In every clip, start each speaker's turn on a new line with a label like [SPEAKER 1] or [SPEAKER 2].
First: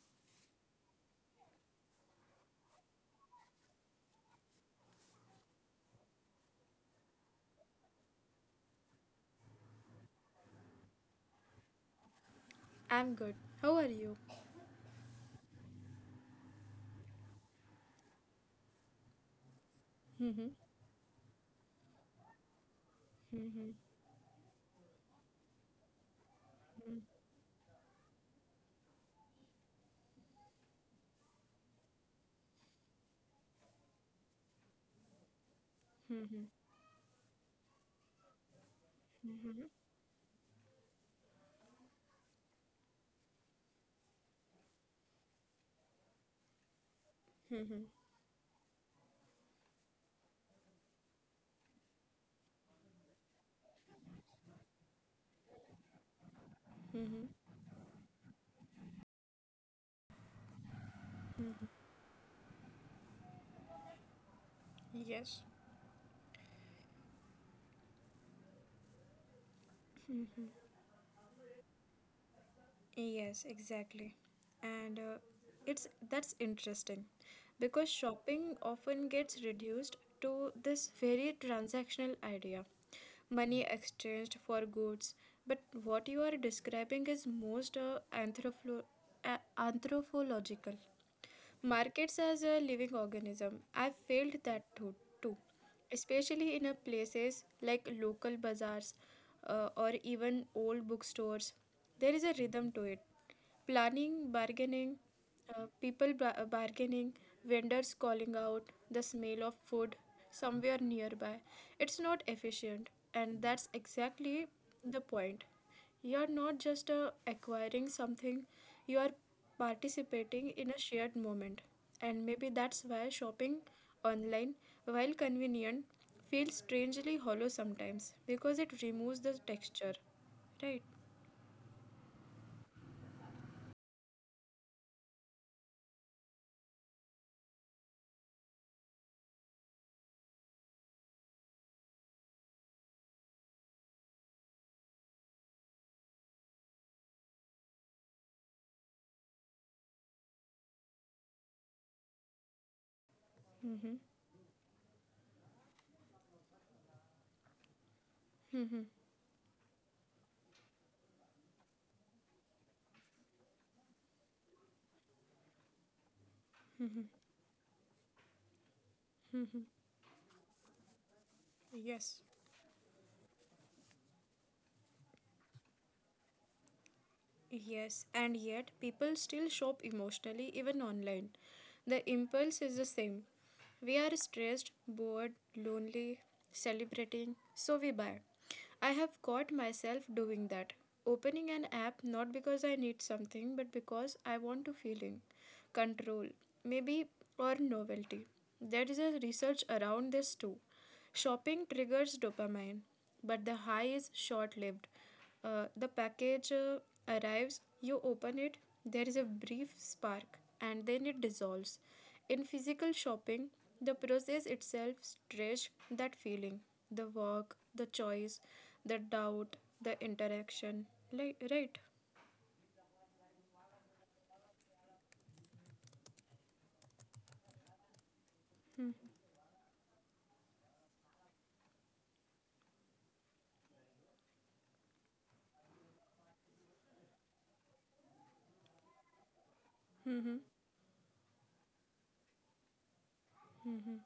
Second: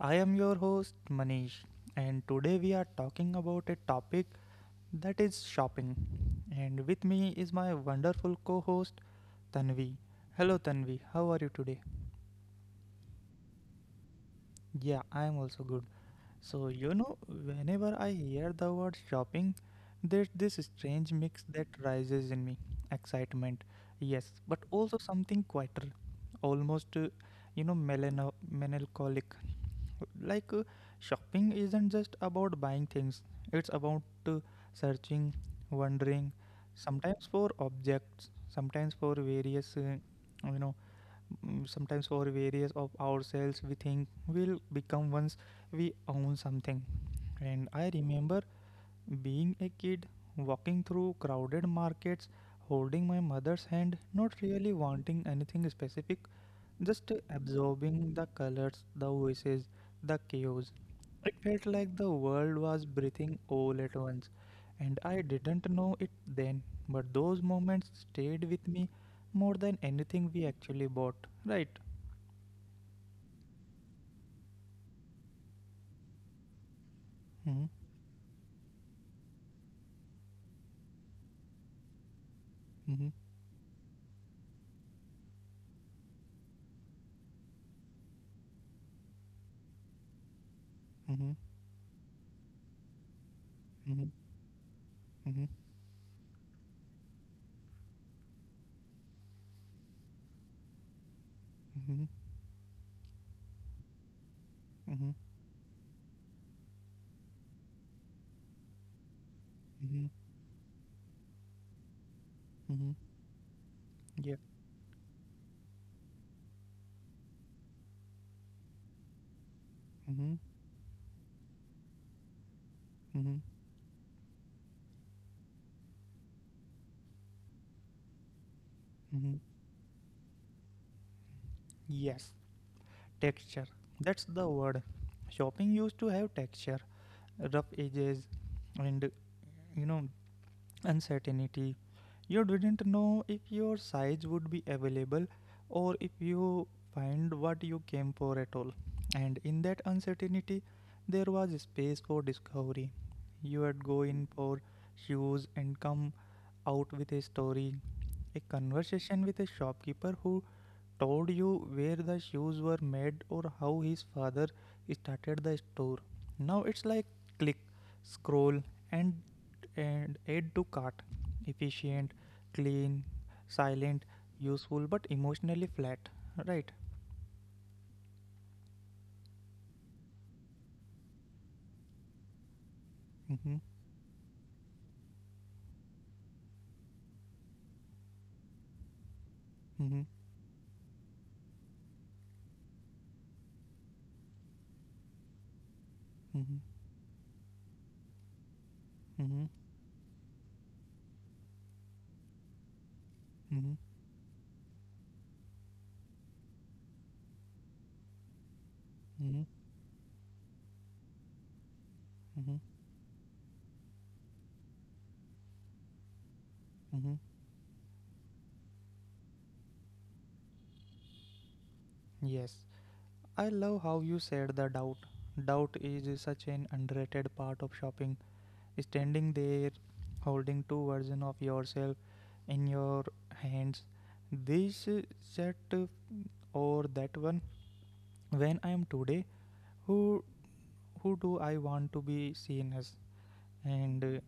[SPEAKER 1] I am your host, Manish, and today we are talking about a topic that is shopping. And with me is my wonderful co host, Tanvi. Hello, Tanvi, how are you today?
[SPEAKER 2] I'm good. How are you?
[SPEAKER 1] Yeah, I am also good. So, whenever I hear the word shopping, there's this strange mix that rises in me excitement, yes, but also something quieter, almost, melancholic. Like, uh, shopping isn't just about buying things, it's about searching, wondering, sometimes for objects, sometimes for various, you know, sometimes for various of ourselves we think will become once we own something and I remember being a kid, walking through crowded markets, holding my mother's hand, not really wanting anything specific, just absorbing the colors, the voices, the chaos. It felt like the world was breathing all at once, and I
[SPEAKER 2] Yes.
[SPEAKER 1] didn't know it then, but those moments stayed with me more than anything we actually bought, right?
[SPEAKER 2] Yes, exactly. And it's that's interesting
[SPEAKER 1] hmm
[SPEAKER 2] because shopping often gets reduced to this very transactional idea.
[SPEAKER 1] hmm
[SPEAKER 2] Money exchanged for goods. But what you are describing is most anthropological.
[SPEAKER 1] hmm
[SPEAKER 2] Markets as a living organism. I
[SPEAKER 1] hmm
[SPEAKER 2] felt that too,
[SPEAKER 1] hmm
[SPEAKER 2] especially in a places like local bazaars or even old bookstores.
[SPEAKER 1] hmm
[SPEAKER 2] There is a rhythm to it,
[SPEAKER 1] hmm
[SPEAKER 2] planning, bargaining, bargaining, vendors calling out,
[SPEAKER 1] hmm
[SPEAKER 2] the smell of food somewhere nearby.
[SPEAKER 1] hmm
[SPEAKER 2] It's not efficient, and that's exactly the point. You are not just acquiring something, you
[SPEAKER 1] Mm-hmm,
[SPEAKER 2] are participating in a shared moment.
[SPEAKER 1] mm-hmm,
[SPEAKER 2] And maybe that's why shopping online, while convenient, feels strangely hollow
[SPEAKER 1] mm-hmm.
[SPEAKER 2] sometimes because it removes the texture, right?
[SPEAKER 1] Yes, texture. That's the word. Shopping used to have texture, rough edges, and you know, uncertainty. You didn't know if your size would be available or if you find what you came for at all. And in that uncertainty, there was space for discovery. You would go in for shoes and come out with a story, a conversation with a shopkeeper who told you where the shoes were made or how his father started the store. Now it's like click, scroll, and add to cart. Efficient, clean,
[SPEAKER 2] Yes.
[SPEAKER 1] silent, useful, but emotionally flat. Right?
[SPEAKER 2] Yes, and yet people still shop emotionally even online. The
[SPEAKER 1] Mm-hmm.
[SPEAKER 2] impulse is the same. We are stressed, bored, lonely, celebrating, so we buy.
[SPEAKER 1] Mm-hmm.
[SPEAKER 2] I have caught myself doing that. Opening an app not because I need something but because I want to feeling,
[SPEAKER 1] Mm-hmm.
[SPEAKER 2] control, maybe, or novelty.
[SPEAKER 1] Mm-hmm.
[SPEAKER 2] There is a research around this too. Shopping triggers dopamine,
[SPEAKER 1] Mm-hmm.
[SPEAKER 2] but the high is short lived. The package arrives, you open it, there
[SPEAKER 1] Mm-hmm.
[SPEAKER 2] is a brief spark, and then it dissolves. In
[SPEAKER 1] Mm-hmm.
[SPEAKER 2] physical shopping, the process itself stretches that feeling,
[SPEAKER 1] Mm-hmm.
[SPEAKER 2] the work, the choice, the doubt, the interaction. Like, right?
[SPEAKER 1] Yes. I love how you said the doubt. Doubt is such an underrated part of shopping. Standing there holding two versions of yourself in your hands, this set or that one, when I am today, who who do I want to be seen as, and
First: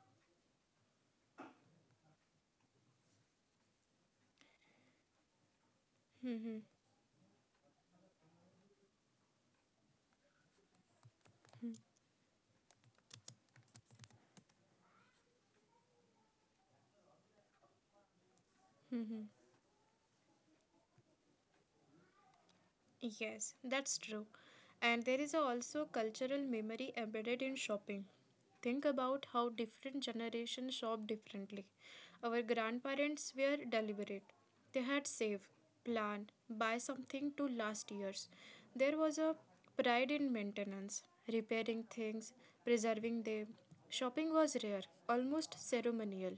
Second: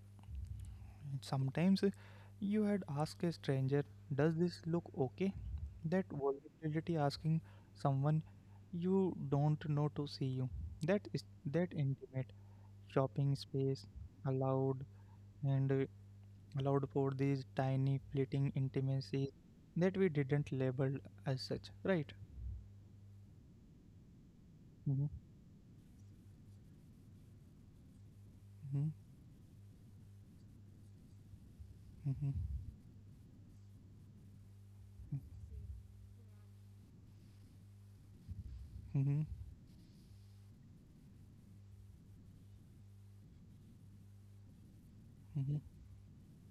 [SPEAKER 1] sometimes you had asked a stranger, does this look okay, that vulnerability, asking someone you don't know to see you, that is that intimate shopping space allowed, and allowed for these tiny fleeting intimacies that we didn't label as such, right?
[SPEAKER 2] Yes, that's true.
[SPEAKER 1] Mm-hmm.
[SPEAKER 2] And there is also cultural memory embedded in shopping.
[SPEAKER 1] Mm-hmm.
[SPEAKER 2] Think about how different generations shop differently.
[SPEAKER 1] Mm-hmm.
[SPEAKER 2] Our grandparents were deliberate. They had save, plan, buy something to last years. There
[SPEAKER 1] Mm-hmm.
[SPEAKER 2] was a pride in maintenance, repairing things, preserving them. Shopping was rare,
[SPEAKER 1] Mm-hmm.
[SPEAKER 2] almost ceremonial.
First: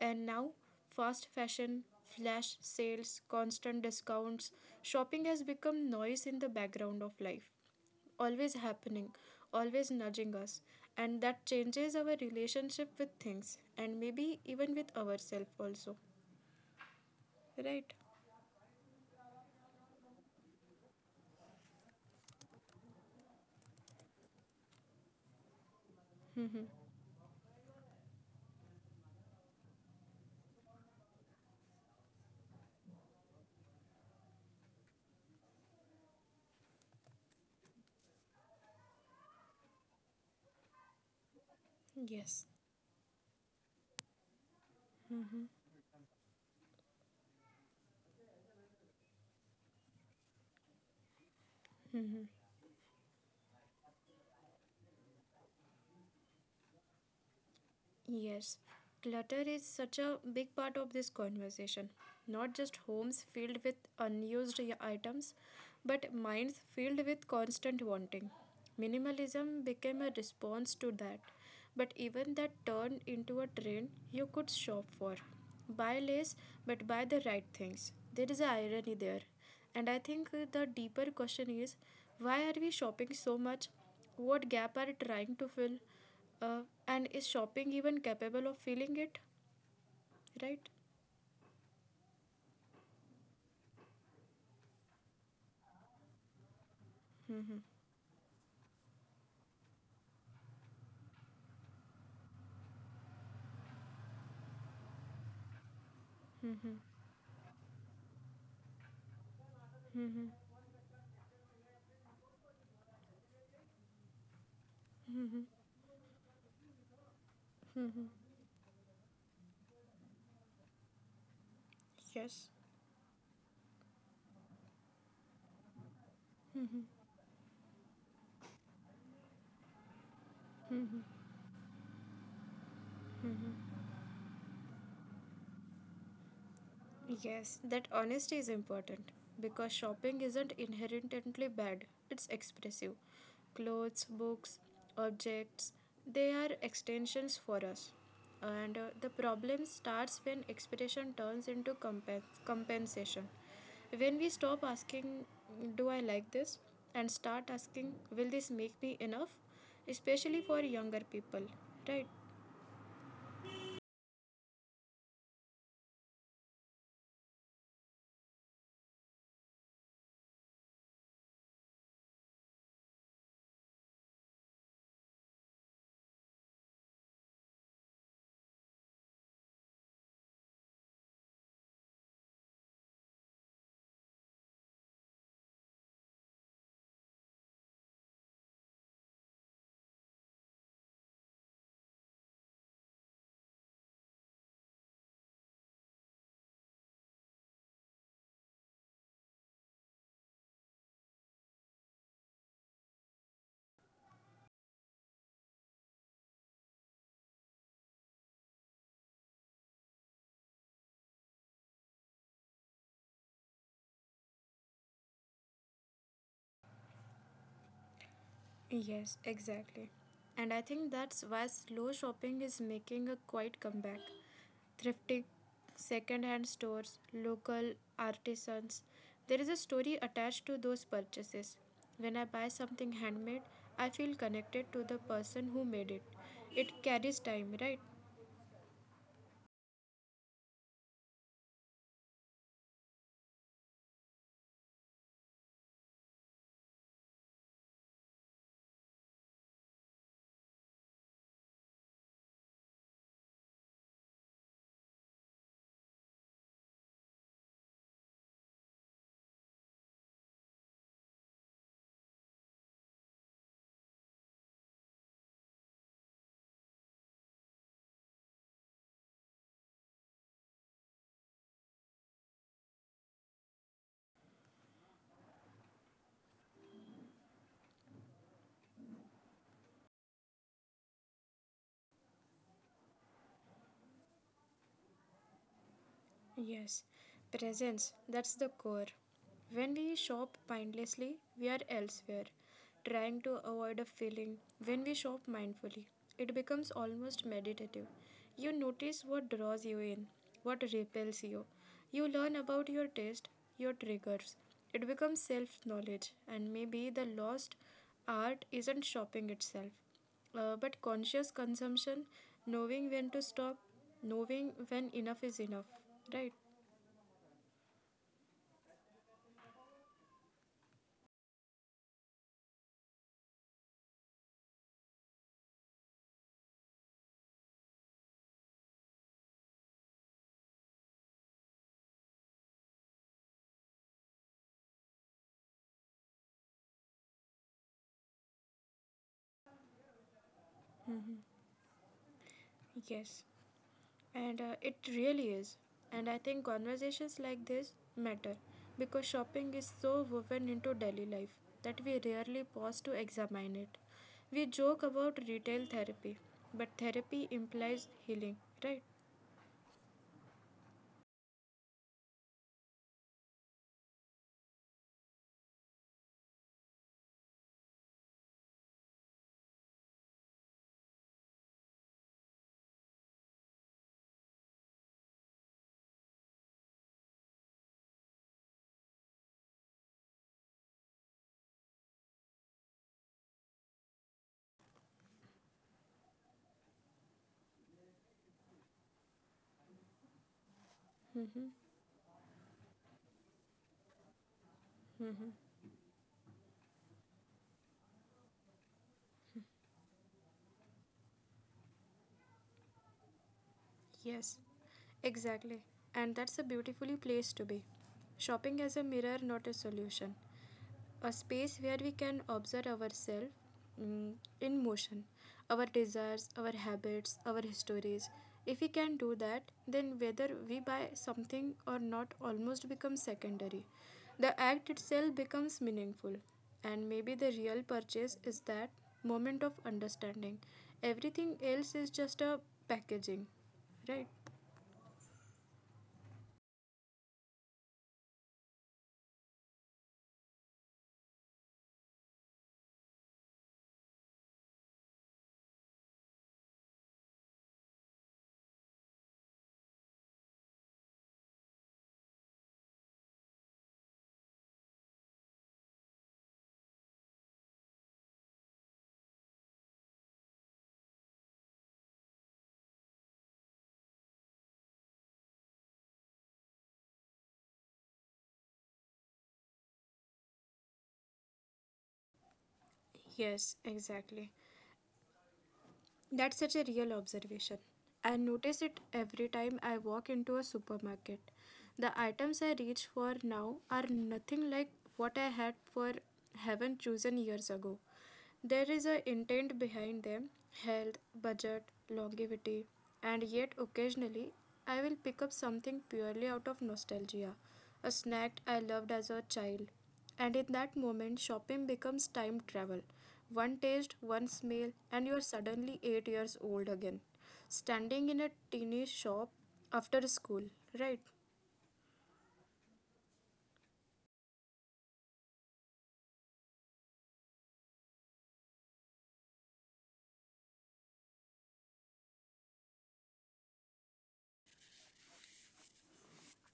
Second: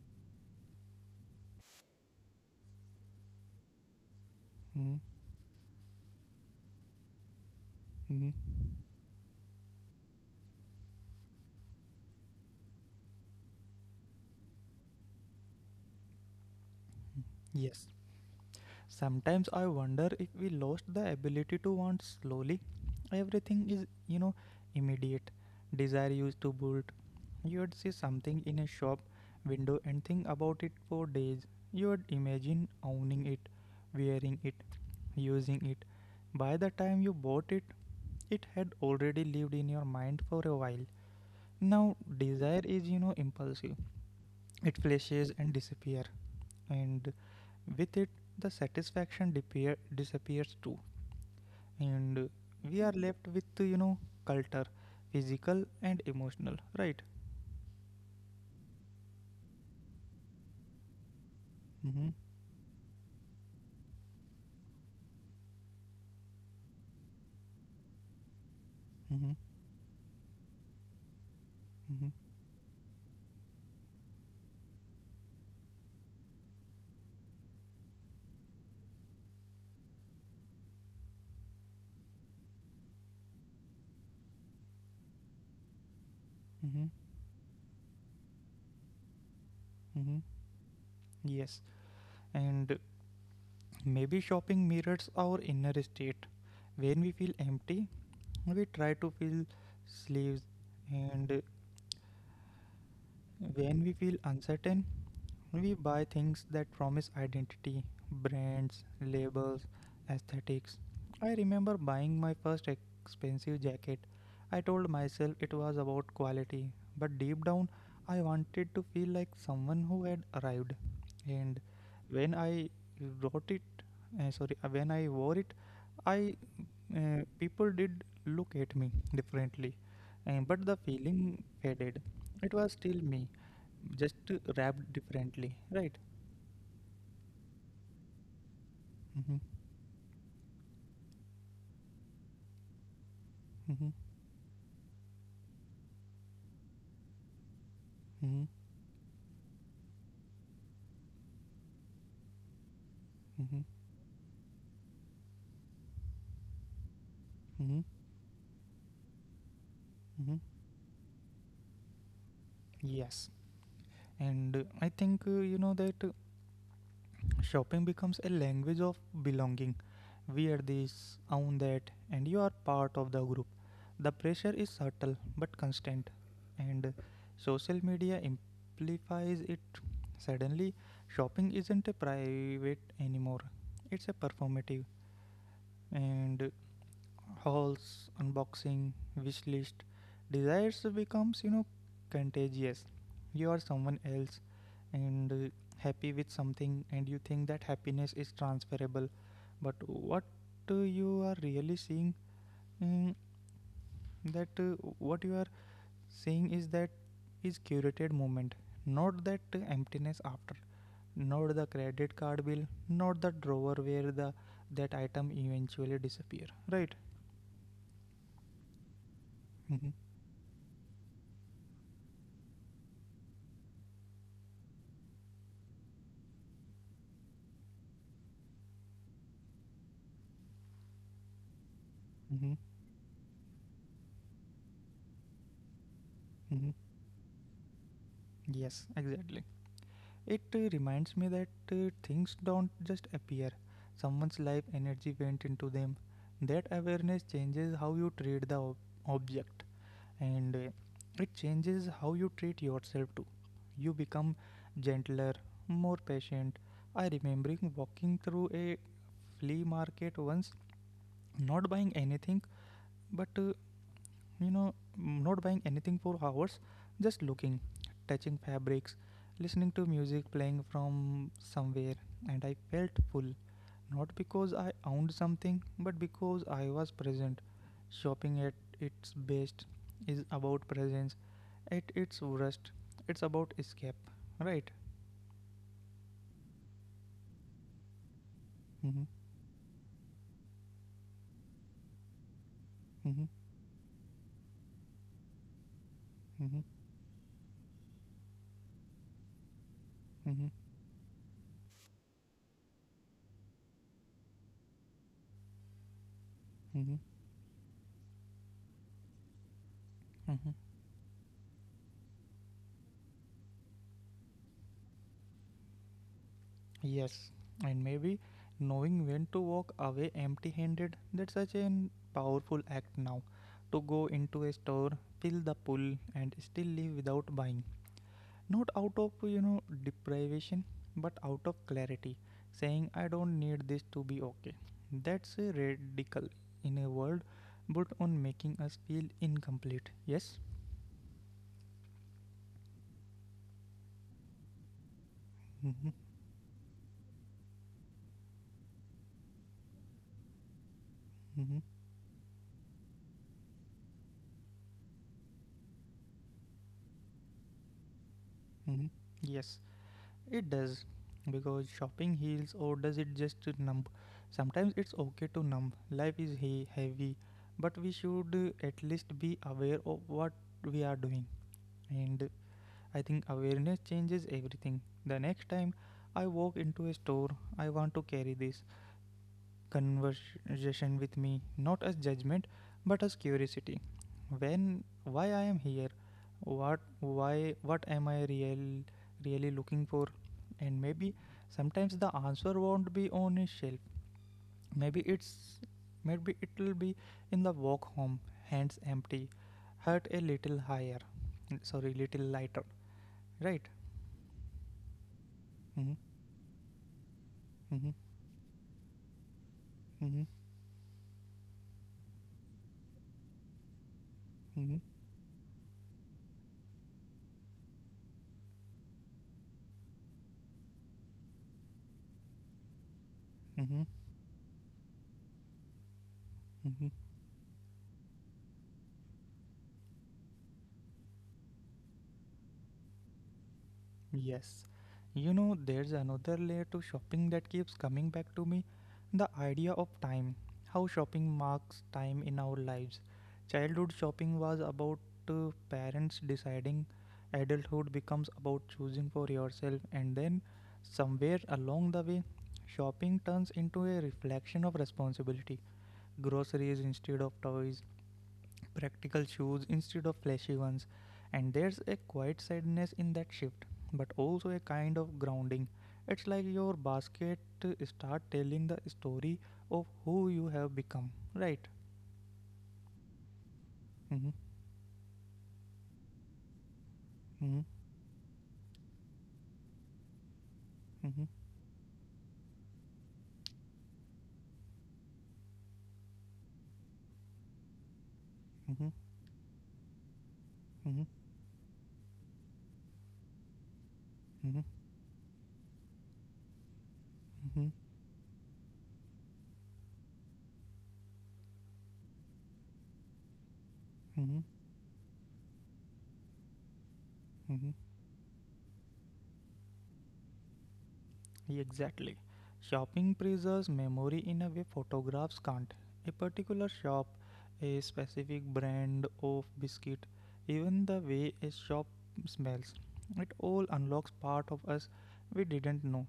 [SPEAKER 2] And now, fast fashion, flash sales, constant discounts,
[SPEAKER 1] Mm-hmm.
[SPEAKER 2] shopping has become noise in the background of life,
[SPEAKER 1] Mm-hmm.
[SPEAKER 2] always happening, always nudging us. And that changes our relationship with things and maybe even with ourselves also.
[SPEAKER 1] Yes.
[SPEAKER 2] Right?
[SPEAKER 1] Sometimes I wonder if we lost the ability to want slowly. Everything is, immediate. Desire used to bolt. You would see something in a shop window and think about it for days. You would imagine owning it, wearing it, using it. By the time you bought it, it had already lived in your mind for a while. Now,
[SPEAKER 2] Yes.
[SPEAKER 1] desire is, impulsive. It flashes and disappear, and with it the disappears too, and we are left with culture, physical and emotional, right?
[SPEAKER 2] Yes, clutter is such a big part of this conversation.
[SPEAKER 1] Mm-hmm,
[SPEAKER 2] Not just homes filled with items, but minds filled with constant wanting.
[SPEAKER 1] mm-hmm,
[SPEAKER 2] Minimalism became a response to that, but
[SPEAKER 1] mm-hmm,
[SPEAKER 2] even that turned into a trend you could shop for. Buy less, but buy the right things. There is an irony there. And I think the deeper question is, why are we shopping so much? What gap are we trying to fill? Uh,
[SPEAKER 1] mm-hmm,
[SPEAKER 2] and is shopping even capable of feeling it?
[SPEAKER 1] mm-hmm.
[SPEAKER 2] Right?
[SPEAKER 1] Yes, and maybe shopping mirrors our inner state. When we feel
[SPEAKER 2] Mm-hmm.
[SPEAKER 1] empty, we try to fill sleeves, and when we feel uncertain, we buy things that promise identity, brands, labels,
[SPEAKER 2] Mm-hmm.
[SPEAKER 1] aesthetics. I remember buying my first expensive jacket. I told myself it was about quality, but deep down, I wanted to feel like someone who had arrived. And
[SPEAKER 2] Yes.
[SPEAKER 1] when I wrote it, when I wore it, I people did look at me differently. But the feeling faded. It was still me, just wrapped differently, right?
[SPEAKER 2] Yes, that honesty is important because
[SPEAKER 1] Mm-hmm.
[SPEAKER 2] shopping isn't inherently bad, it's expressive. Clothes,
[SPEAKER 1] Mm-hmm.
[SPEAKER 2] books, objects, they are extensions for us. And
[SPEAKER 1] Mm-hmm.
[SPEAKER 2] the problem starts when expectation turns into compensation.
[SPEAKER 1] Mm-hmm.
[SPEAKER 2] When we stop asking, "Do I like this?" and start asking, "Will
[SPEAKER 1] Mm-hmm.
[SPEAKER 2] this make me enough?" Especially for
[SPEAKER 1] Mm-hmm.
[SPEAKER 2] younger people, right?
[SPEAKER 1] Yes. And I think you know that shopping becomes a language of belonging. Wear this, own that, and you are part of the group. The pressure is subtle but constant, and social media amplifies it. Suddenly, shopping isn't a private anymore, it's a performative, and hauls, unboxing, wish list, desires becomes contagious. You are someone else and happy with something, and you think that happiness is transferable. But what you are really seeing, mm, that what you are seeing is that is curated moment, not that emptiness after, not the credit card bill, not the drawer where the that item eventually disappear. Right.
[SPEAKER 2] Yes, exactly.
[SPEAKER 1] Mm-hmm.
[SPEAKER 2] And I think that's why slow shopping is making a quiet comeback. Thrifty, second-hand stores, local artisans. There is a story attached to those purchases. When I buy something
[SPEAKER 1] Mm-hmm.
[SPEAKER 2] handmade, I feel connected to the person who made it. It carries
[SPEAKER 1] Mm-hmm.
[SPEAKER 2] time, right?
[SPEAKER 1] Yes, exactly. It reminds me that things don't just appear. Someone's life energy went into them. That awareness changes how you treat the object, and it changes how you treat yourself too. You become gentler, more patient. I remembering walking through a flea market once, not buying anything, but you know, not buying anything for hours, just looking, touching fabrics, listening to music playing from somewhere, and I felt full. Not because I owned something, but because I was present. Shopping at its best is about presence, at its worst, it's about escape, right?
[SPEAKER 2] Yes, presence, that's the core.
[SPEAKER 1] Mm-hmm,
[SPEAKER 2] When we shop mindlessly, we are elsewhere, trying to
[SPEAKER 1] mm-hmm,
[SPEAKER 2] avoid a feeling. When we shop mindfully, it becomes
[SPEAKER 1] mm-hmm,
[SPEAKER 2] almost meditative. You notice what draws you in, what
[SPEAKER 1] mm-hmm,
[SPEAKER 2] repels you. You learn about your taste, your triggers. It becomes self knowledge, and maybe the
[SPEAKER 1] mm-hmm,
[SPEAKER 2] lost art isn't shopping itself. But
[SPEAKER 1] Mm-hmm.
[SPEAKER 2] conscious consumption, knowing when to stop, knowing when enough is enough, right?
[SPEAKER 1] Yes, and maybe knowing when to walk away empty handed, that's such a powerful act now. To go into a store, feel the pull, and still leave without buying. Not out of, deprivation, but out of clarity, saying, I don't need this to be okay. That's a radical in a world, but on making us feel incomplete. Yes?
[SPEAKER 2] Yes. And it really is. And I
[SPEAKER 1] Mm-hmm,
[SPEAKER 2] think conversations like this matter because shopping is so woven into daily life that we
[SPEAKER 1] mm-hmm,
[SPEAKER 2] rarely pause to examine it. We joke about retail therapy, but therapy implies healing, right?
[SPEAKER 1] mm-hmm. Yes. It does, because shopping heals or does it just numb? Sometimes it's okay to numb. Life is heavy, but we should at least be aware of what we are doing. And I think awareness changes everything. The next time I walk into a store, I want to carry this conversation with me, not as judgment, but as curiosity. When, why I am here, what, why, what am I real, really looking for? And maybe sometimes the answer won't be on a shelf. Maybe it's, maybe it'll be in the walk home, hands empty, heart a little higher, sorry, little lighter, right?
[SPEAKER 2] Yes, exactly. And that's
[SPEAKER 1] Mm-hmm,
[SPEAKER 2] a beautifully place to be.
[SPEAKER 1] mm-hmm,
[SPEAKER 2] Shopping as a mirror, not a solution.
[SPEAKER 1] mm-hmm,
[SPEAKER 2] A space where we can observe ourselves mm, in motion,
[SPEAKER 1] mm-hmm,
[SPEAKER 2] our desires, our habits, our histories. If we can do that, then whether we buy something or not almost becomes secondary.
[SPEAKER 1] mm-hmm,
[SPEAKER 2] The act itself becomes meaningful. And maybe the
[SPEAKER 1] mm-hmm.
[SPEAKER 2] real purchase is that moment of understanding. Everything else is just a packaging. Right?
[SPEAKER 1] Yes. There's another layer to shopping that keeps coming back to me, the idea of time. How shopping marks time in our lives. Childhood shopping was about parents deciding, adulthood becomes about choosing for yourself, and then somewhere along the way, shopping turns into a reflection of responsibility. Groceries instead of toys, practical shoes instead of flashy ones. And there's a quiet sadness in that shift, but also a kind of grounding. It's like your basket start telling the story of who you have become, right?
[SPEAKER 2] Yes, exactly.
[SPEAKER 1] Mm-hmm,
[SPEAKER 2] That's such a real observation.
[SPEAKER 1] hmm
[SPEAKER 2] I notice it every time I walk into a supermarket.
[SPEAKER 1] hmm
[SPEAKER 2] The items I reach for now are nothing like what I had for heaven chosen years ago. There is a
[SPEAKER 1] hmm
[SPEAKER 2] intent behind them, health,
[SPEAKER 1] hmm
[SPEAKER 2] budget, longevity, and yet occasionally I will
[SPEAKER 1] hmm
[SPEAKER 2] pick up something purely out of nostalgia, a
[SPEAKER 1] hmm
[SPEAKER 2] snack I loved as a child. And in that moment, shopping becomes time travel. One taste, one smell,
[SPEAKER 1] hmm
[SPEAKER 2] and you are suddenly 8 years old again, standing
[SPEAKER 1] hmm
[SPEAKER 2] in a teeny shop after school, right?
[SPEAKER 1] Exactly. Shopping preserves memory in a way photographs can't. A particular shop, a specific brand of biscuit, even the way a shop smells. It all unlocks part of us we didn't know.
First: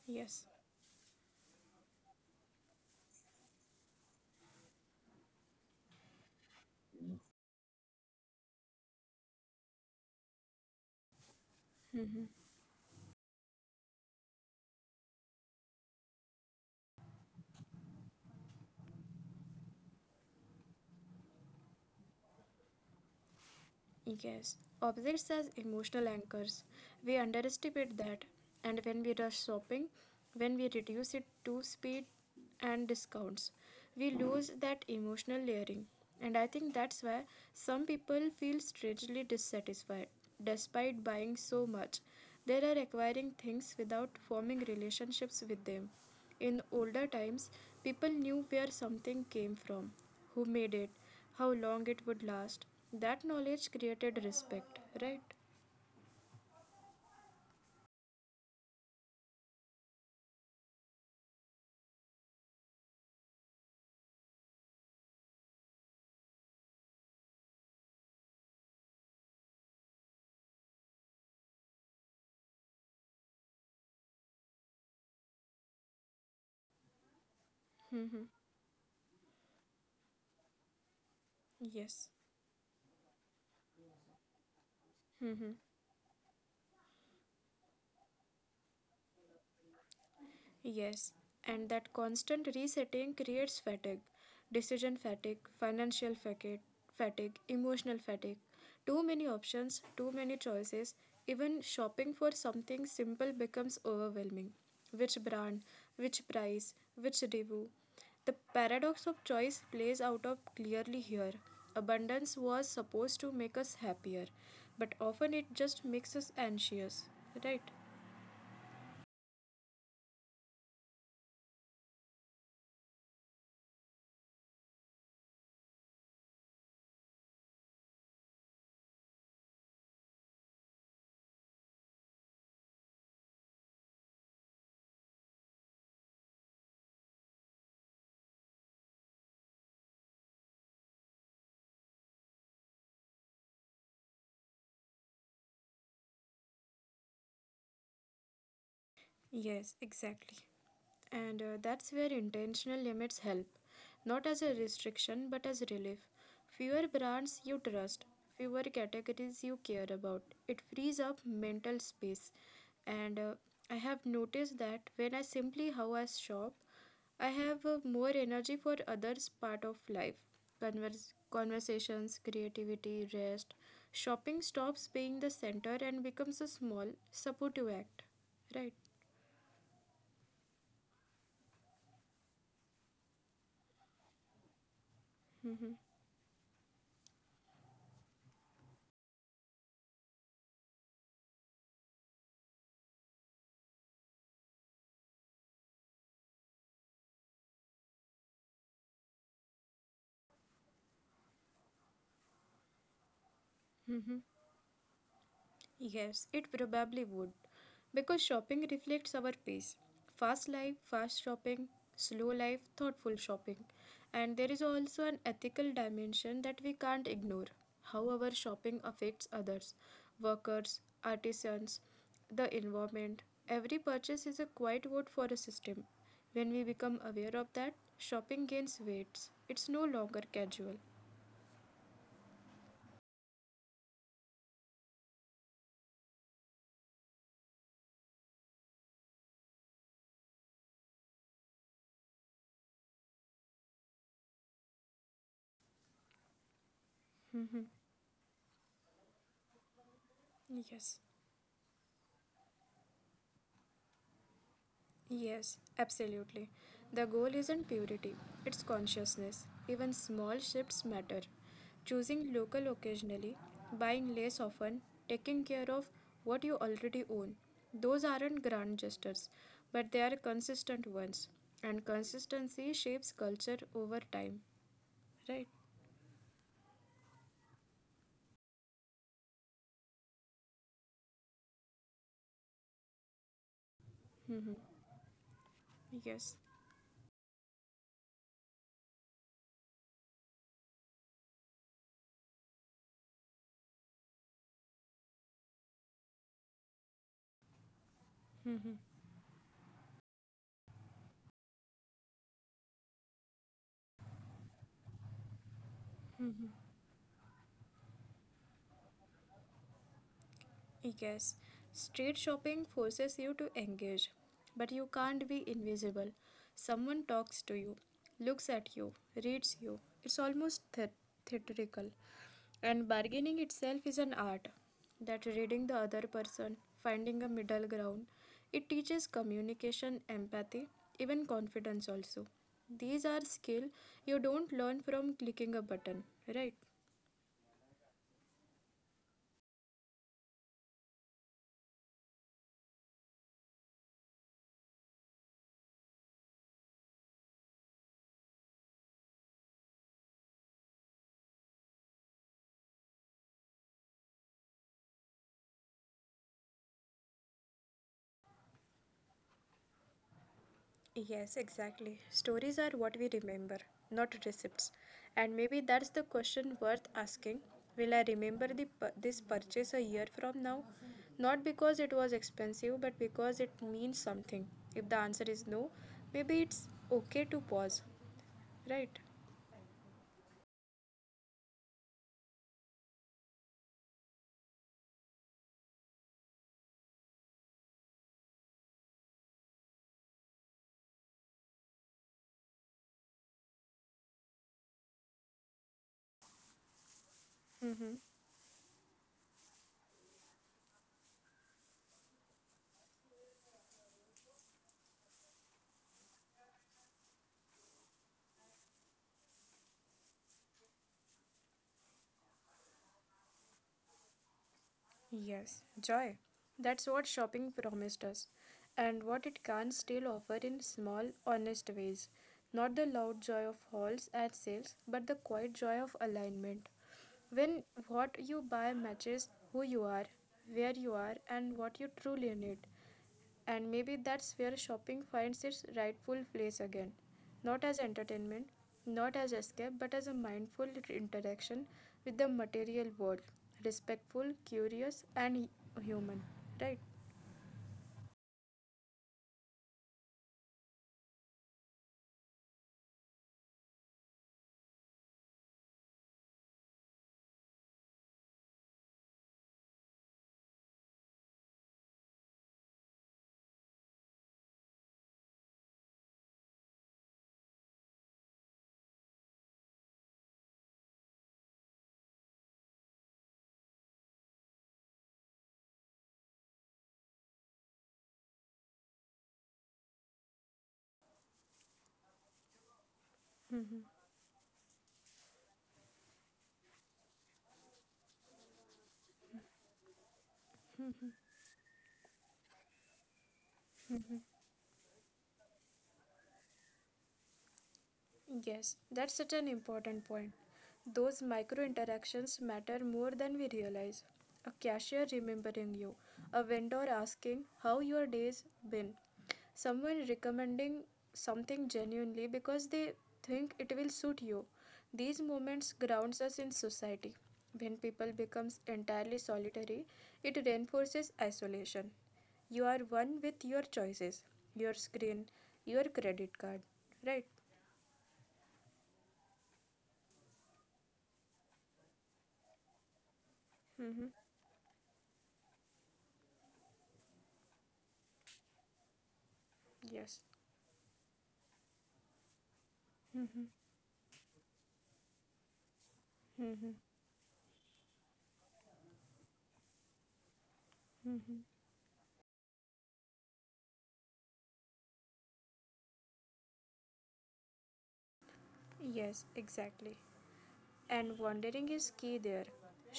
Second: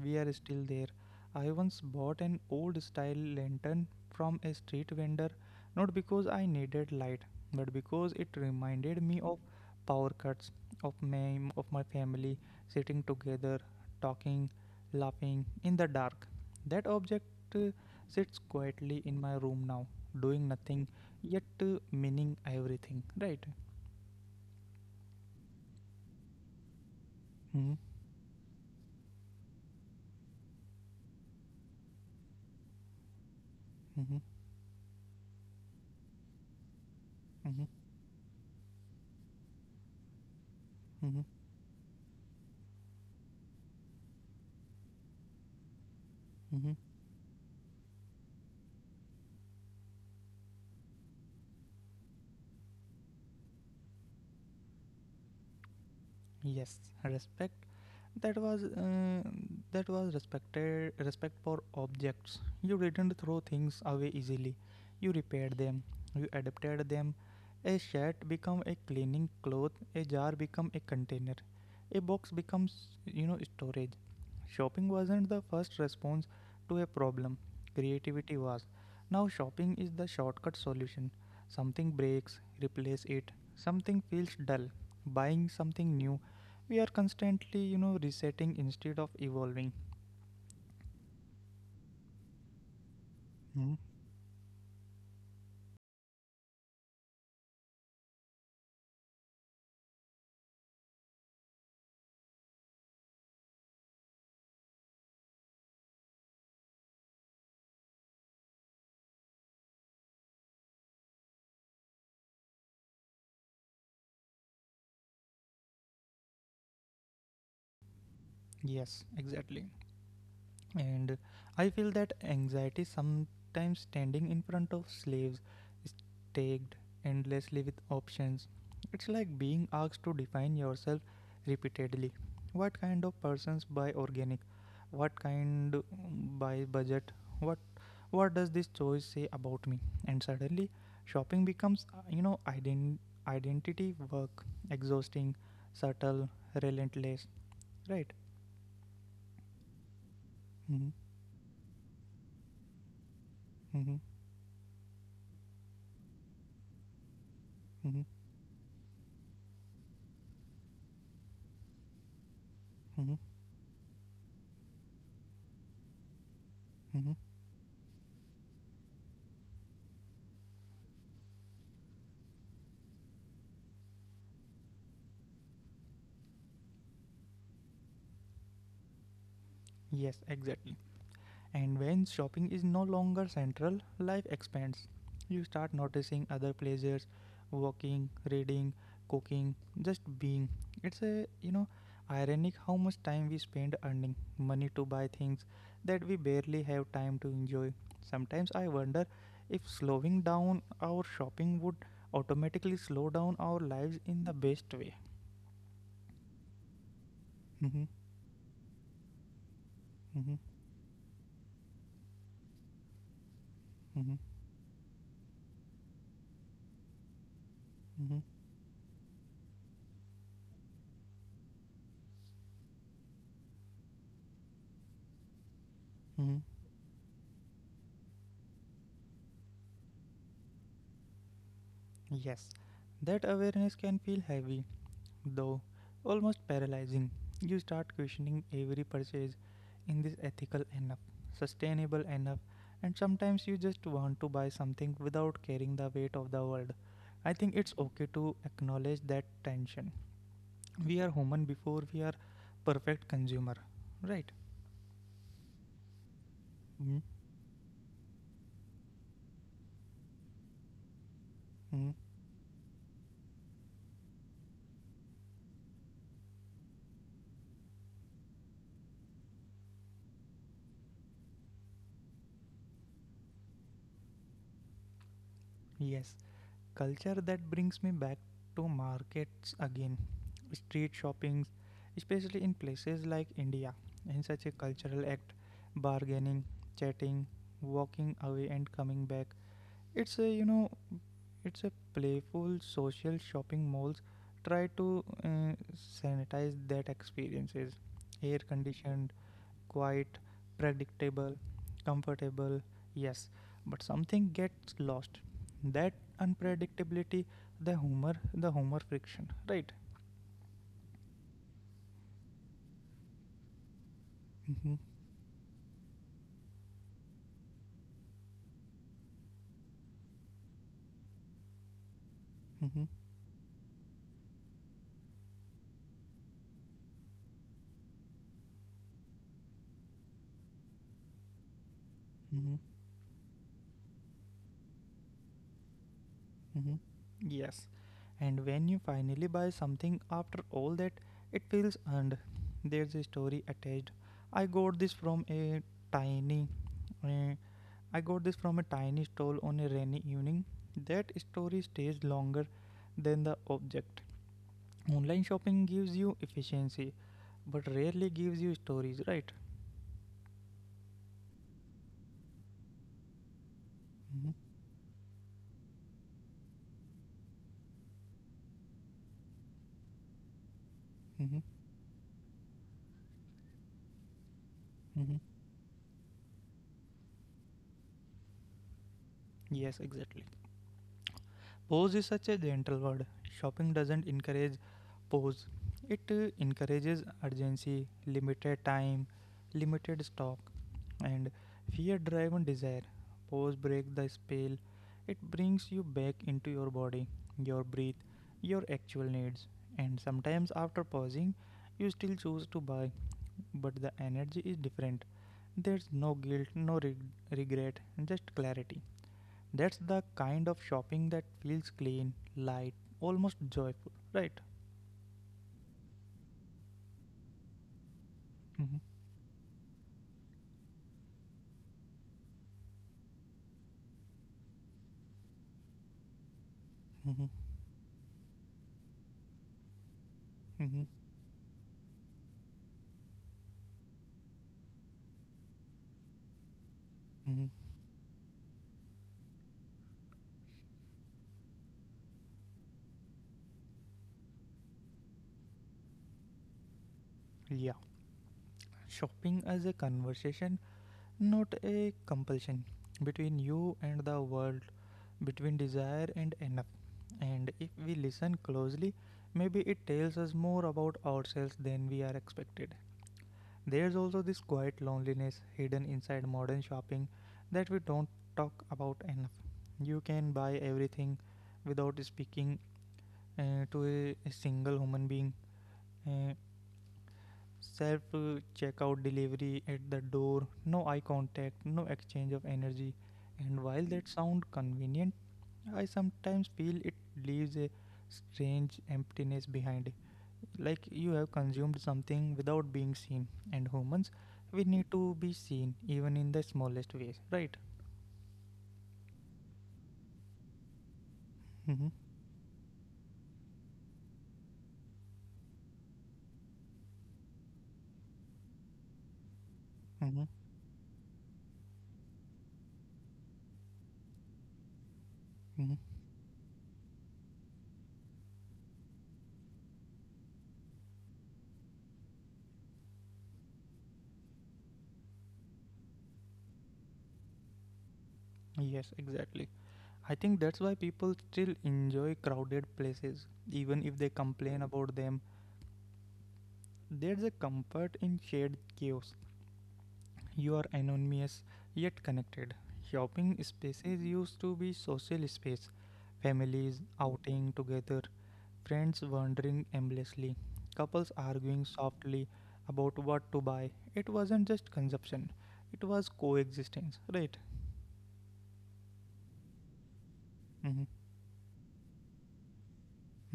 [SPEAKER 1] We are
[SPEAKER 2] Yes.
[SPEAKER 1] still there. I once bought an old style lantern from a street vendor, not because I needed light, but because it reminded me of power cuts, of my family sitting together, talking, laughing in the dark. That object uh, sits quietly in my room now, doing nothing yet meaning everything, right?
[SPEAKER 2] Yes, opposites as emotional anchors. We
[SPEAKER 1] Mm-hmm,
[SPEAKER 2] underestimate that, and when we rush shopping, when we reduce it to speed and discounts, we
[SPEAKER 1] mm-hmm,
[SPEAKER 2] lose that emotional layering. And I think that's why
[SPEAKER 1] mm-hmm,
[SPEAKER 2] some people feel strangely dissatisfied despite
[SPEAKER 1] mm-hmm,
[SPEAKER 2] buying so much. They are acquiring things without forming relationships with them. In
[SPEAKER 1] mm-hmm.
[SPEAKER 2] older times, people knew where something came from, who made it, how long it would last. That knowledge created respect, right?
[SPEAKER 1] Yes, respect. That was respect for objects. You didn't throw things away easily. You repaired them. You adapted them. A shirt become a cleaning cloth. A jar become a container. A box becomes storage. Shopping wasn't the first response to a problem. Creativity was. Now shopping is the shortcut solution. Something
[SPEAKER 2] Yes.
[SPEAKER 1] breaks, replace it. Something feels dull. Buying something new, we are constantly, resetting instead of evolving.
[SPEAKER 2] Yes, and that constant resetting creates
[SPEAKER 1] Hmm?
[SPEAKER 2] fatigue, decision fatigue, financial fatigue, emotional fatigue. Too many options, too many choices, even shopping for something simple becomes overwhelming. Which brand, which price, which review? The paradox of choice plays out of clearly here. Abundance was supposed to make us happier, but often it just makes us anxious, right?
[SPEAKER 1] Yes, exactly. And I feel that anxiety sometimes standing in front of slaves is tagged endlessly with options. It's like being asked to define yourself repeatedly. What kind of persons buy organic? What buy budget? What what does this choice say about me? And suddenly shopping becomes identity work, exhausting, subtle, relentless, right?
[SPEAKER 2] Yes, exactly.
[SPEAKER 1] Mm-hmm,
[SPEAKER 2] And that's where intentional limits help,
[SPEAKER 1] mm-hmm,
[SPEAKER 2] not as a restriction but as relief. Fewer brands you
[SPEAKER 1] mm-hmm,
[SPEAKER 2] trust, fewer categories you care about. It frees up mental space.
[SPEAKER 1] mm-hmm.
[SPEAKER 2] And I have noticed that when I simply how I shop,
[SPEAKER 1] Mhm.
[SPEAKER 2] I have more energy for others part of life. Conversations, creativity, rest. Shopping stops being the center and becomes a small supportive act. Right?
[SPEAKER 1] Yes, exactly. And when shopping is no longer central, life expands. You start noticing other pleasures, walking, reading, cooking, just being. It's a, ironic how much time we spend earning money to buy things that we barely have time to enjoy. Sometimes I wonder if slowing down our shopping would automatically slow down our lives in the best way.
[SPEAKER 2] Yes, it probably would.
[SPEAKER 1] Mhm.
[SPEAKER 2] Because shopping reflects our pace.
[SPEAKER 1] Mhm.
[SPEAKER 2] Fast life, fast shopping, slow life, thoughtful shopping.
[SPEAKER 1] Mhm.
[SPEAKER 2] And there is also an ethical dimension that we can't ignore. How
[SPEAKER 1] Mhm.
[SPEAKER 2] our shopping affects others, workers, artisans, the environment. Every purchase is a quiet vote for a system.
[SPEAKER 1] Mhm.
[SPEAKER 2] When we become aware of that, shopping gains weights. It's no longer casual.
[SPEAKER 1] Yes, that awareness can feel heavy, though almost paralyzing. You start questioning every purchase in this ethical enough, sustainable enough, and sometimes you just want to buy something without carrying the weight of the world. I think it's okay to acknowledge that tension. We
[SPEAKER 2] Yes.
[SPEAKER 1] are human before we are perfect consumer, right?
[SPEAKER 2] Yes, absolutely.
[SPEAKER 1] Mm-hmm.
[SPEAKER 2] The goal isn't purity, it's consciousness. Even small shifts matter. Choosing local occasionally, buying less often, taking care of what you already own. Those aren't grand gestures, but they are consistent ones. And consistency shapes culture over time, right?
[SPEAKER 1] Yes, culture, that brings me back to markets again, street shoppings, especially in places like india, in such a
[SPEAKER 2] Mm-hmm.
[SPEAKER 1] cultural act,
[SPEAKER 2] Yes.
[SPEAKER 1] bargaining, chatting, walking away and coming back, it's a it's a playful social. Shopping malls try to sanitize that experiences, air conditioned, quite predictable, comfortable, yes, but something gets lost. That unpredictability, the humor friction, right?
[SPEAKER 2] Yes, yes. Street shopping forces you to engage, but
[SPEAKER 1] Mm-hmm,
[SPEAKER 2] you can't be invisible. Someone talks to you, looks at you, reads you. It's almost theatrical.
[SPEAKER 1] mm-hmm,
[SPEAKER 2] And bargaining itself is an art. That reading the other person, finding a middle ground, it teaches communication, empathy, even confidence also.
[SPEAKER 1] mm-hmm,
[SPEAKER 2] These are skill you don't learn from clicking a button, right?
[SPEAKER 1] mm-hmm. Yes, and when you finally buy something after all that, it feels earned. There's a story attached. I got this from a tiny, uh, I got this from a tiny stall on a rainy evening. That story stays longer than the object. Online shopping gives you efficiency, but rarely gives you stories, right?
[SPEAKER 2] Yes, exactly. Stories are what we remember, not receipts. And maybe that's the question worth asking. Will I remember this purchase a year from now?
[SPEAKER 1] hmm hmm
[SPEAKER 2] Not because it was expensive, but because it means something. If the
[SPEAKER 1] hmm
[SPEAKER 2] answer is no, maybe it's okay to pause, right?
[SPEAKER 1] Yes, exactly. Pose is such a gentle word. Shopping doesn't encourage pose, it encourages urgency, limited time, limited stock, and fear driven desire. Pose breaks the spell, it brings you back into your body, your breath, your actual needs. And sometimes after pausing, you still choose to buy but the energy is different. There's no guilt, no regret, just clarity. That's the kind of shopping that feels clean, light, almost joyful, right?
[SPEAKER 2] Yes, joy. That's what shopping promised us,
[SPEAKER 1] Mm-hmm.
[SPEAKER 2] and what it can still offer in small, honest ways. Not the loud joy of hauls at sales, but the quiet joy of alignment.
[SPEAKER 1] Mm-hmm.
[SPEAKER 2] When what you buy matches who you are, where
[SPEAKER 1] Mm-hmm.
[SPEAKER 2] you are, and what you truly need. And maybe that's where shopping finds its rightful place again.
[SPEAKER 1] Mm-hmm.
[SPEAKER 2] Not as entertainment, not as escape, but as a mindful interaction with the material world. Respectful, curious, and human. Right?
[SPEAKER 1] Yeah. Shopping as a conversation, not a compulsion. Between you and the world, between desire and enough. And if we listen closely, maybe it tells us more about ourselves than we are expected. There's also this quiet loneliness hidden inside modern shopping that we don't talk about enough. You can buy everything without speaking to a single human being. Uh, Self checkout delivery at the door, no eye contact, no exchange of energy. And while that sounds convenient, I sometimes feel it leaves a strange emptiness behind, like you have consumed something without being seen, and humans, we need to be seen even in the smallest ways, right?
[SPEAKER 2] Yes, that's such an important point.
[SPEAKER 1] Mm-hmm.
[SPEAKER 2] Those micro interactions matter more than we realize. A cashier remembering you, a vendor asking how your day's been,
[SPEAKER 1] Mm-hmm.
[SPEAKER 2] someone recommending something genuinely because they think it will suit you.
[SPEAKER 1] Mm-hmm.
[SPEAKER 2] These moments grounds us in society. When people becomes entirely solitary, it reinforces isolation. You are one with your choices, your screen, your credit card, right?
[SPEAKER 1] Yes, exactly. I think that's why people still enjoy crowded places even if they complain about them. There's a comfort in shared chaos. You
[SPEAKER 2] Yes,
[SPEAKER 1] are anonymous yet connected. Shopping spaces used to be social space, families outing together, friends wandering aimlessly, couples arguing softly about what to buy. It wasn't just consumption, it was coexistence, right?
[SPEAKER 2] yes, exactly.
[SPEAKER 1] Mm-hmm.
[SPEAKER 2] And wandering is key there.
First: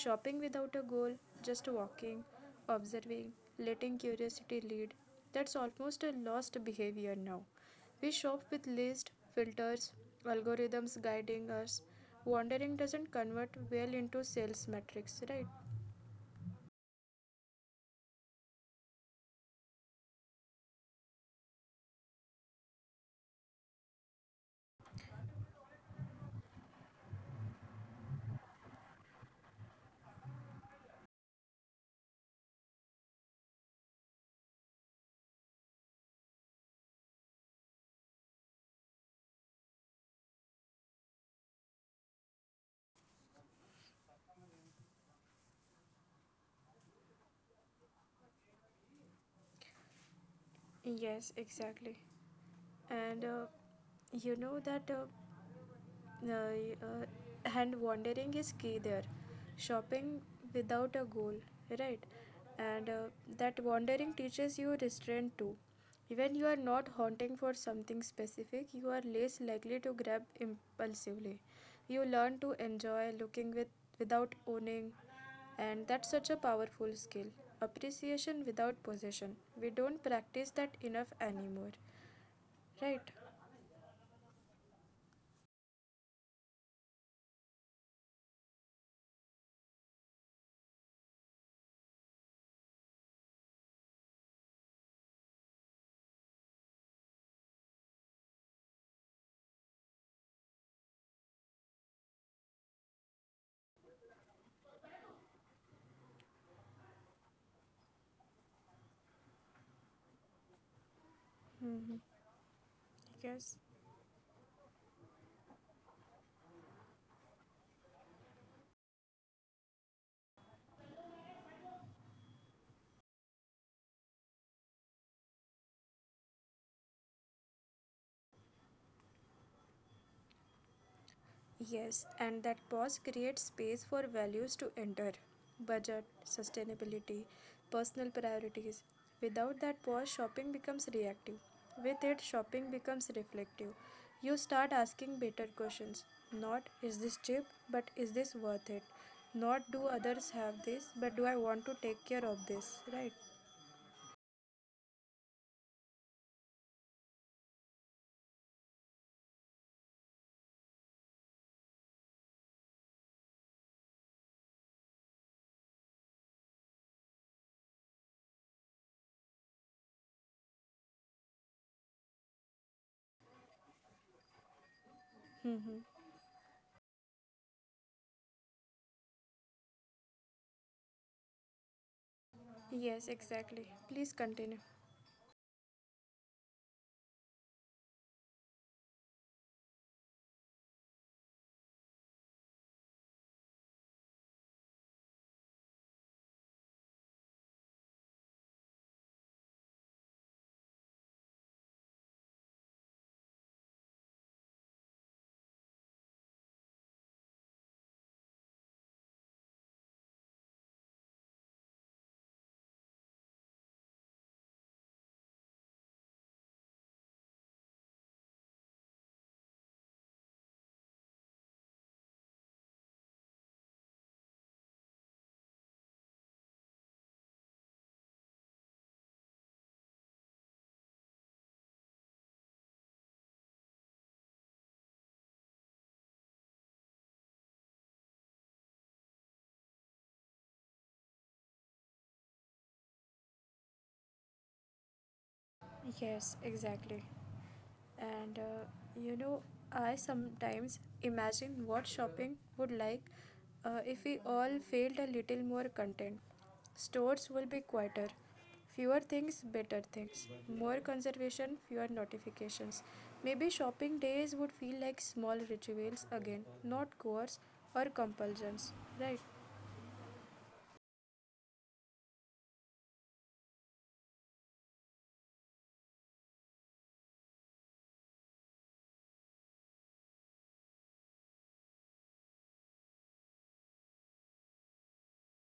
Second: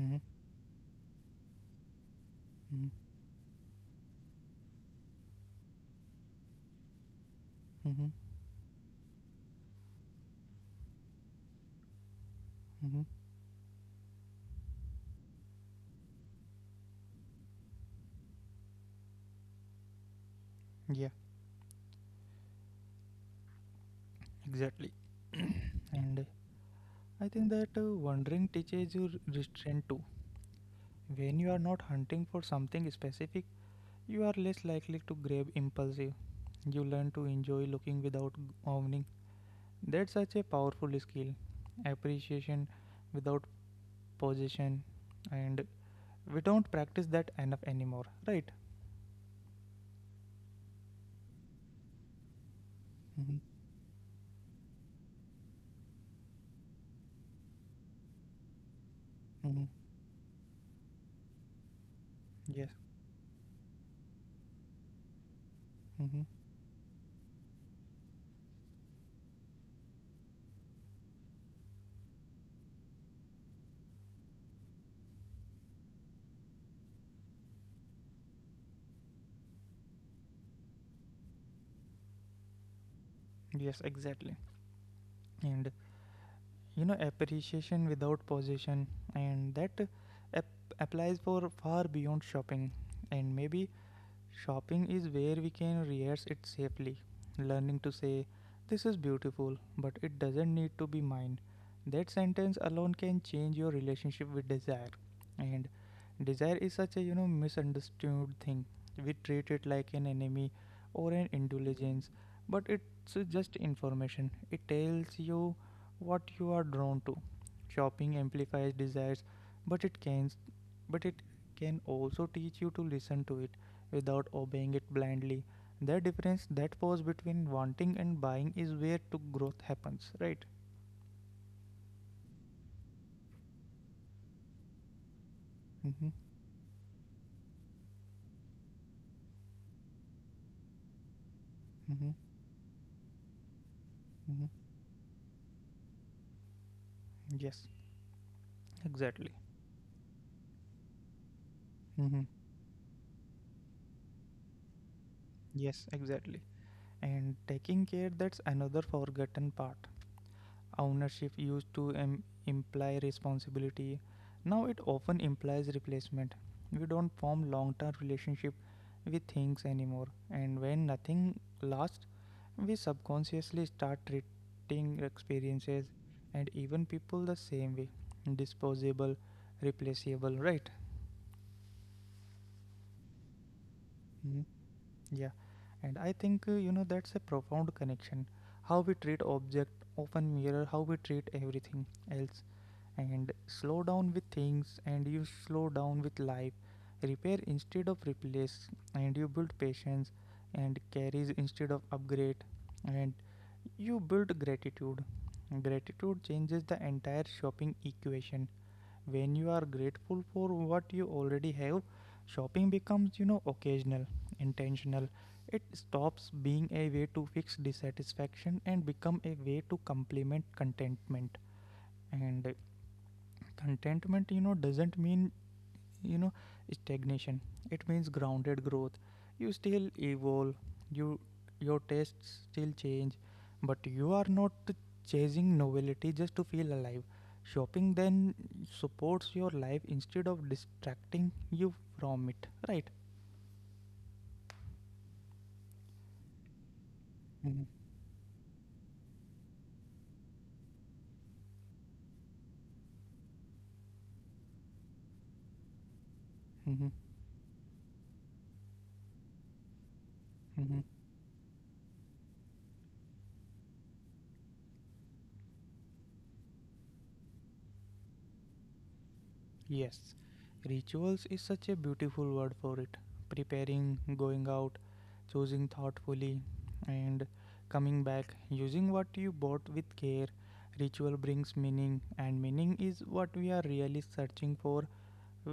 [SPEAKER 1] Mm-hmm.
[SPEAKER 2] without a goal, just walking, observing, letting curiosity lead. That's almost a lost behavior now.
[SPEAKER 1] Mm-hmm.
[SPEAKER 2] We
[SPEAKER 1] Mm-hmm.
[SPEAKER 2] shop with list, filters, algorithms guiding us. Wandering
[SPEAKER 1] Mm-hmm.
[SPEAKER 2] doesn't convert well into sales metrics, right?
[SPEAKER 1] Yeah, exactly. And I think that wandering teaches you restraint too. When you are not hunting for something specific, you are less likely to grab impulsive. You learn to enjoy looking without owning. That's such a powerful skill. Appreciation without position, and we don't practice that enough anymore, right?
[SPEAKER 2] Yes, exactly. And
[SPEAKER 1] Mm-hmm.
[SPEAKER 2] you know that Uh, and wandering is key there.
[SPEAKER 1] Mm-hmm.
[SPEAKER 2] Shopping without a goal, right?
[SPEAKER 1] Yes.
[SPEAKER 2] And that wandering teaches you restraint too.
[SPEAKER 1] Mm-hmm.
[SPEAKER 2] When you are not hunting for something specific, you are less likely to grab impulsively. You learn to enjoy looking without owning, and that's such a powerful skill. Appreciation without possession. We don't practice that enough anymore, right?
[SPEAKER 1] Yes, exactly. And you know, appreciation without position, and that applies for far beyond shopping, and maybe shopping is where we can rehearse it safely, learning to say, "This is beautiful, but it doesn't need to be mine." That sentence alone can change your relationship with desire. And desire is such a, you know, misunderstood thing. We treat it like an enemy or an indulgence,
[SPEAKER 2] Mm-hmm.
[SPEAKER 1] but it's just
[SPEAKER 2] Yes.
[SPEAKER 1] information. It tells you what you are drawn to. Shopping amplifies desires, but it can, but it can also teach you to listen to it without obeying it blindly. The difference, that pose between wanting and buying, is where to growth happens, right?
[SPEAKER 2] Yes, and that pause creates space for values to enter,
[SPEAKER 1] Mm-hmm.
[SPEAKER 2] budget, sustainability, personal priorities. Without that pause, shopping becomes reactive.
[SPEAKER 1] Mm-hmm.
[SPEAKER 2] With it, shopping becomes reflective.
[SPEAKER 1] Mm-hmm.
[SPEAKER 2] You start asking better questions. Not is this cheap,
[SPEAKER 1] Yes,
[SPEAKER 2] but is this worth it?
[SPEAKER 1] exactly.
[SPEAKER 2] Not do others have this, but do I want to take
[SPEAKER 1] Mm-hmm.
[SPEAKER 2] care of this? Right?
[SPEAKER 1] Yes, exactly. And taking care, that's another forgotten part. Ownership used to imply responsibility. Now it often implies replacement. We don't form long-term relationship with things anymore, and when nothing lasts, we subconsciously start treating experiences and even people the same way, disposable, replaceable, right?
[SPEAKER 2] Yes, exactly. Please
[SPEAKER 1] Hmm.
[SPEAKER 2] continue.
[SPEAKER 1] Yeah, and I think, you know, that's a profound connection. How we treat object often mirror how we treat everything else. And slow down with things, and you slow down with life. Repair instead of replace, and you build patience, and carries instead of upgrade, and you build gratitude. Gratitude changes the entire shopping equation. When you are grateful for what you already have, shopping becomes, you know, occasional, intentional. It stops being a way to fix dissatisfaction and become a way to complement contentment. And contentment, you know, doesn't mean, you know, stagnation. It means grounded growth. You still evolve, you, your tastes still change, but you are not chasing novelty just to feel alive. Shopping then supports your life instead of distracting you from it, right?
[SPEAKER 2] Yes, exactly. And uh, you know, I sometimes imagine what shopping would like if we all felt a little more content.
[SPEAKER 1] Mhm.
[SPEAKER 2] Stores will be quieter, fewer things, better things,
[SPEAKER 1] Mm-hmm.
[SPEAKER 2] more conservation, fewer notifications. Maybe shopping days would feel like small rituals again, not chores or compulsions, right?
[SPEAKER 1] Yes, rituals is such a beautiful word for it. Preparing, going out, choosing thoughtfully, and coming back, using what you bought with care. Ritual brings meaning, and meaning is what we are really searching for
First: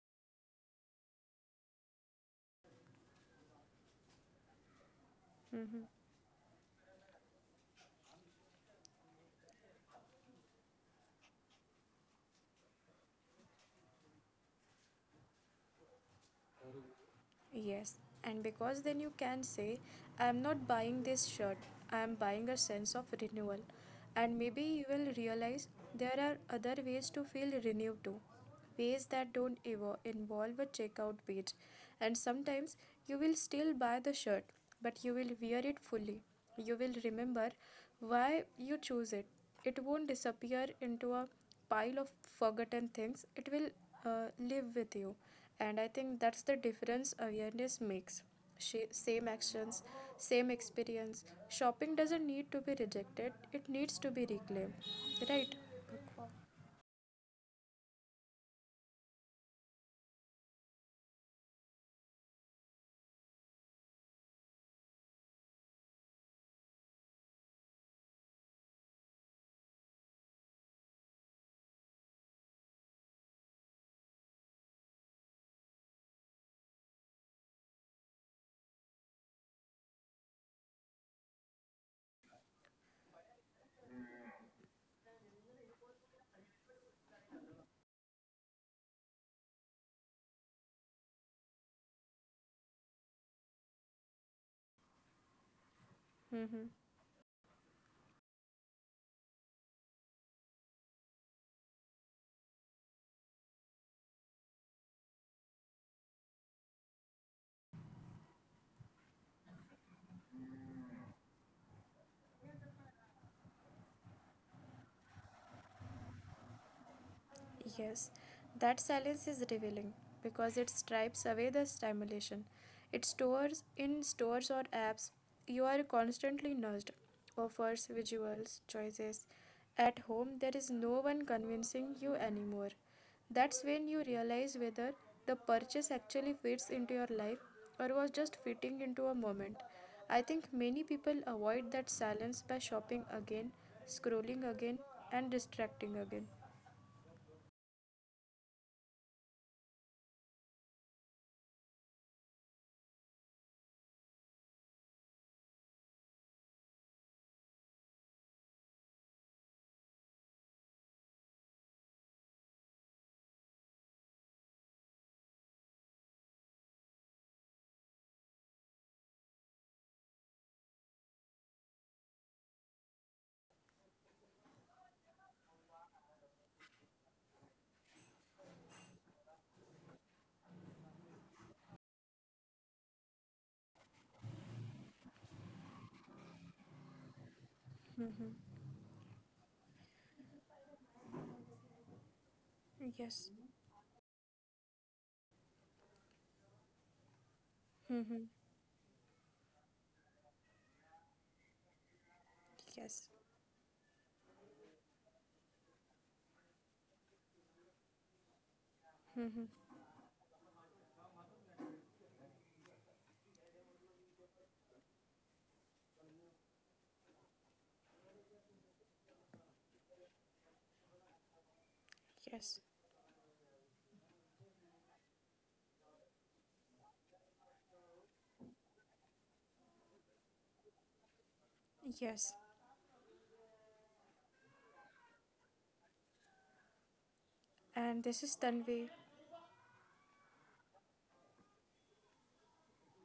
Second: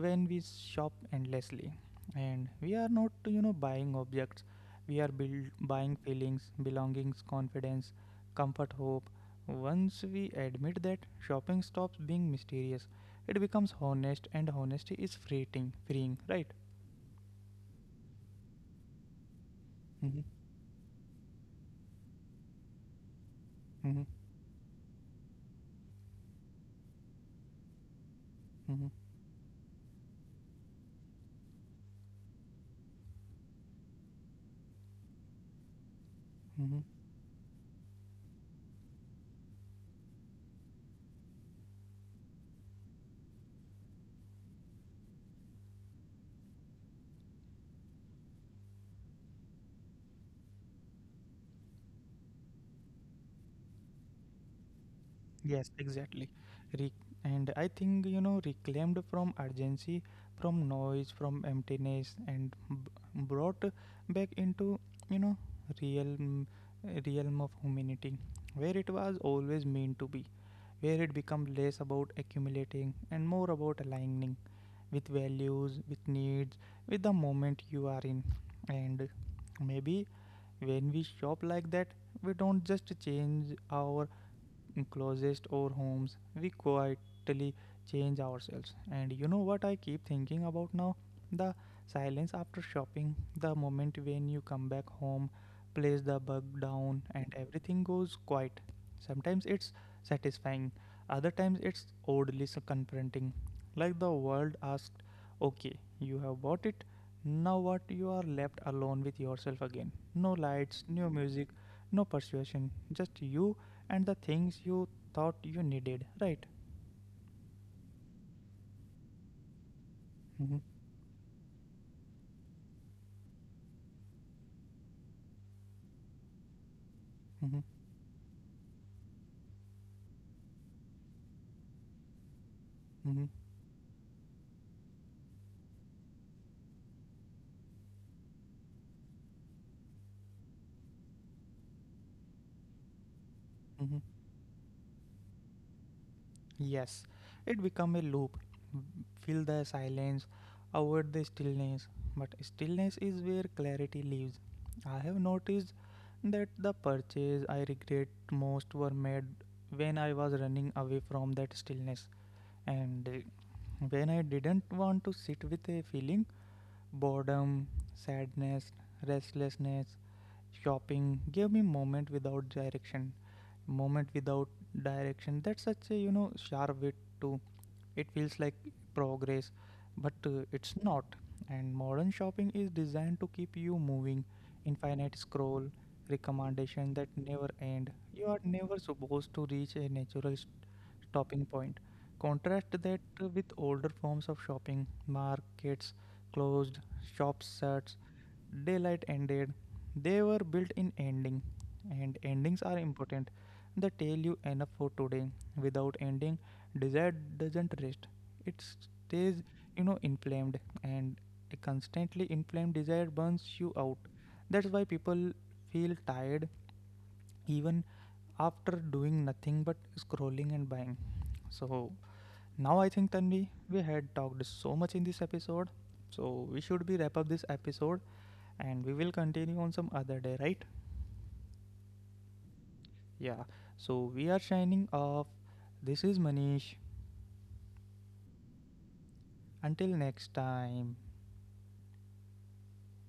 [SPEAKER 1] when we shop endlessly. And we are not, you know, buying objects, we are buying feelings, belongings, confidence, comfort, hope. Once we admit that, shopping stops being mysterious, it becomes honest, and honesty is freeing, right?
[SPEAKER 2] Yes, and because then you can say,
[SPEAKER 1] Mm-hmm.
[SPEAKER 2] I am not buying this shirt, I am buying a sense of renewal.
[SPEAKER 1] Mm-hmm.
[SPEAKER 2] And maybe you will realize there are other ways to feel renewed too, ways that don't ever involve a checkout page. And sometimes you will still buy the shirt, but you will wear it fully. You
[SPEAKER 1] Mm-hmm.
[SPEAKER 2] will remember why you choose it. It won't disappear into a pile of forgotten things, it will live with you. And I think that's the difference awareness makes. Same actions, same experience. Shopping doesn't need to be rejected, it needs to be reclaimed, right?
[SPEAKER 1] Yes, exactly. Re- and I think, you know, reclaimed from urgency, from noise, from emptiness, and brought back into, you know, real mm, realm of humanity, where it was always meant to be, where it become less about accumulating and more about aligning with values, with needs, with the moment you are in. And maybe when we shop like that, we don't just change our closest, our homes, we quietly change ourselves. And you know what I keep thinking about now? The silence after shopping, the moment when you come back home, place the bug down, and everything goes quiet. Sometimes it's satisfying, other times it's oddly so confronting. Like the world asked, "Okay, you have bought it, now what?" You are left alone with yourself again. No lights, no music, no persuasion, just you and the things you thought you needed, right?
[SPEAKER 2] Yes, that silence is revealing
[SPEAKER 1] Mhm.
[SPEAKER 2] because it stripes away the stimulation. It stores in stores or apps. You are constantly nudged,
[SPEAKER 1] Mhm.
[SPEAKER 2] offers, visuals, choices. At home, there is no one convincing you anymore.
[SPEAKER 1] Mhm.
[SPEAKER 2] That's when you realize whether the purchase actually fits into your life or was just fitting into a moment. I think many people avoid that silence by shopping again,
[SPEAKER 1] Mhm.
[SPEAKER 2] scrolling again, and distracting again.
[SPEAKER 1] Yes, it become a loop. M- Fill the silence, avoid the stillness, but stillness is where clarity lives. I have noticed that the purchase I regret most were made when I was running away from that stillness, and when I didn't want to sit with a feeling, boredom, sadness, restlessness. Shopping gave me moment without direction, moment without direction. That's such a, you know, sharp wit too. It feels like progress, but it's not. And modern shopping is designed to keep you moving, infinite scroll, recommendation that never end. You are never supposed to reach a natural stopping point. Contrast that
[SPEAKER 2] Yes.
[SPEAKER 1] with older forms of shopping, markets closed, shops shuts,
[SPEAKER 2] Mm-hmm.
[SPEAKER 1] daylight ended. They were built in ending, and endings are
[SPEAKER 2] Yes.
[SPEAKER 1] important. They tell you enough for today. Without ending, desire doesn't rest. It stays,
[SPEAKER 2] Mm-hmm.
[SPEAKER 1] you know, inflamed, and a constantly inflamed desire burns you out. That's why people feel tired even after doing nothing but scrolling and buying. So
[SPEAKER 2] Yes.
[SPEAKER 1] now I think, Tanvi, we had talked so much in this episode. So we should be wrap up this episode and we will continue on some other day, right?
[SPEAKER 2] Yes.
[SPEAKER 1] Yeah. So we are signing off. This is Manish.
[SPEAKER 2] And this is Tanvi.
[SPEAKER 1] Until next time.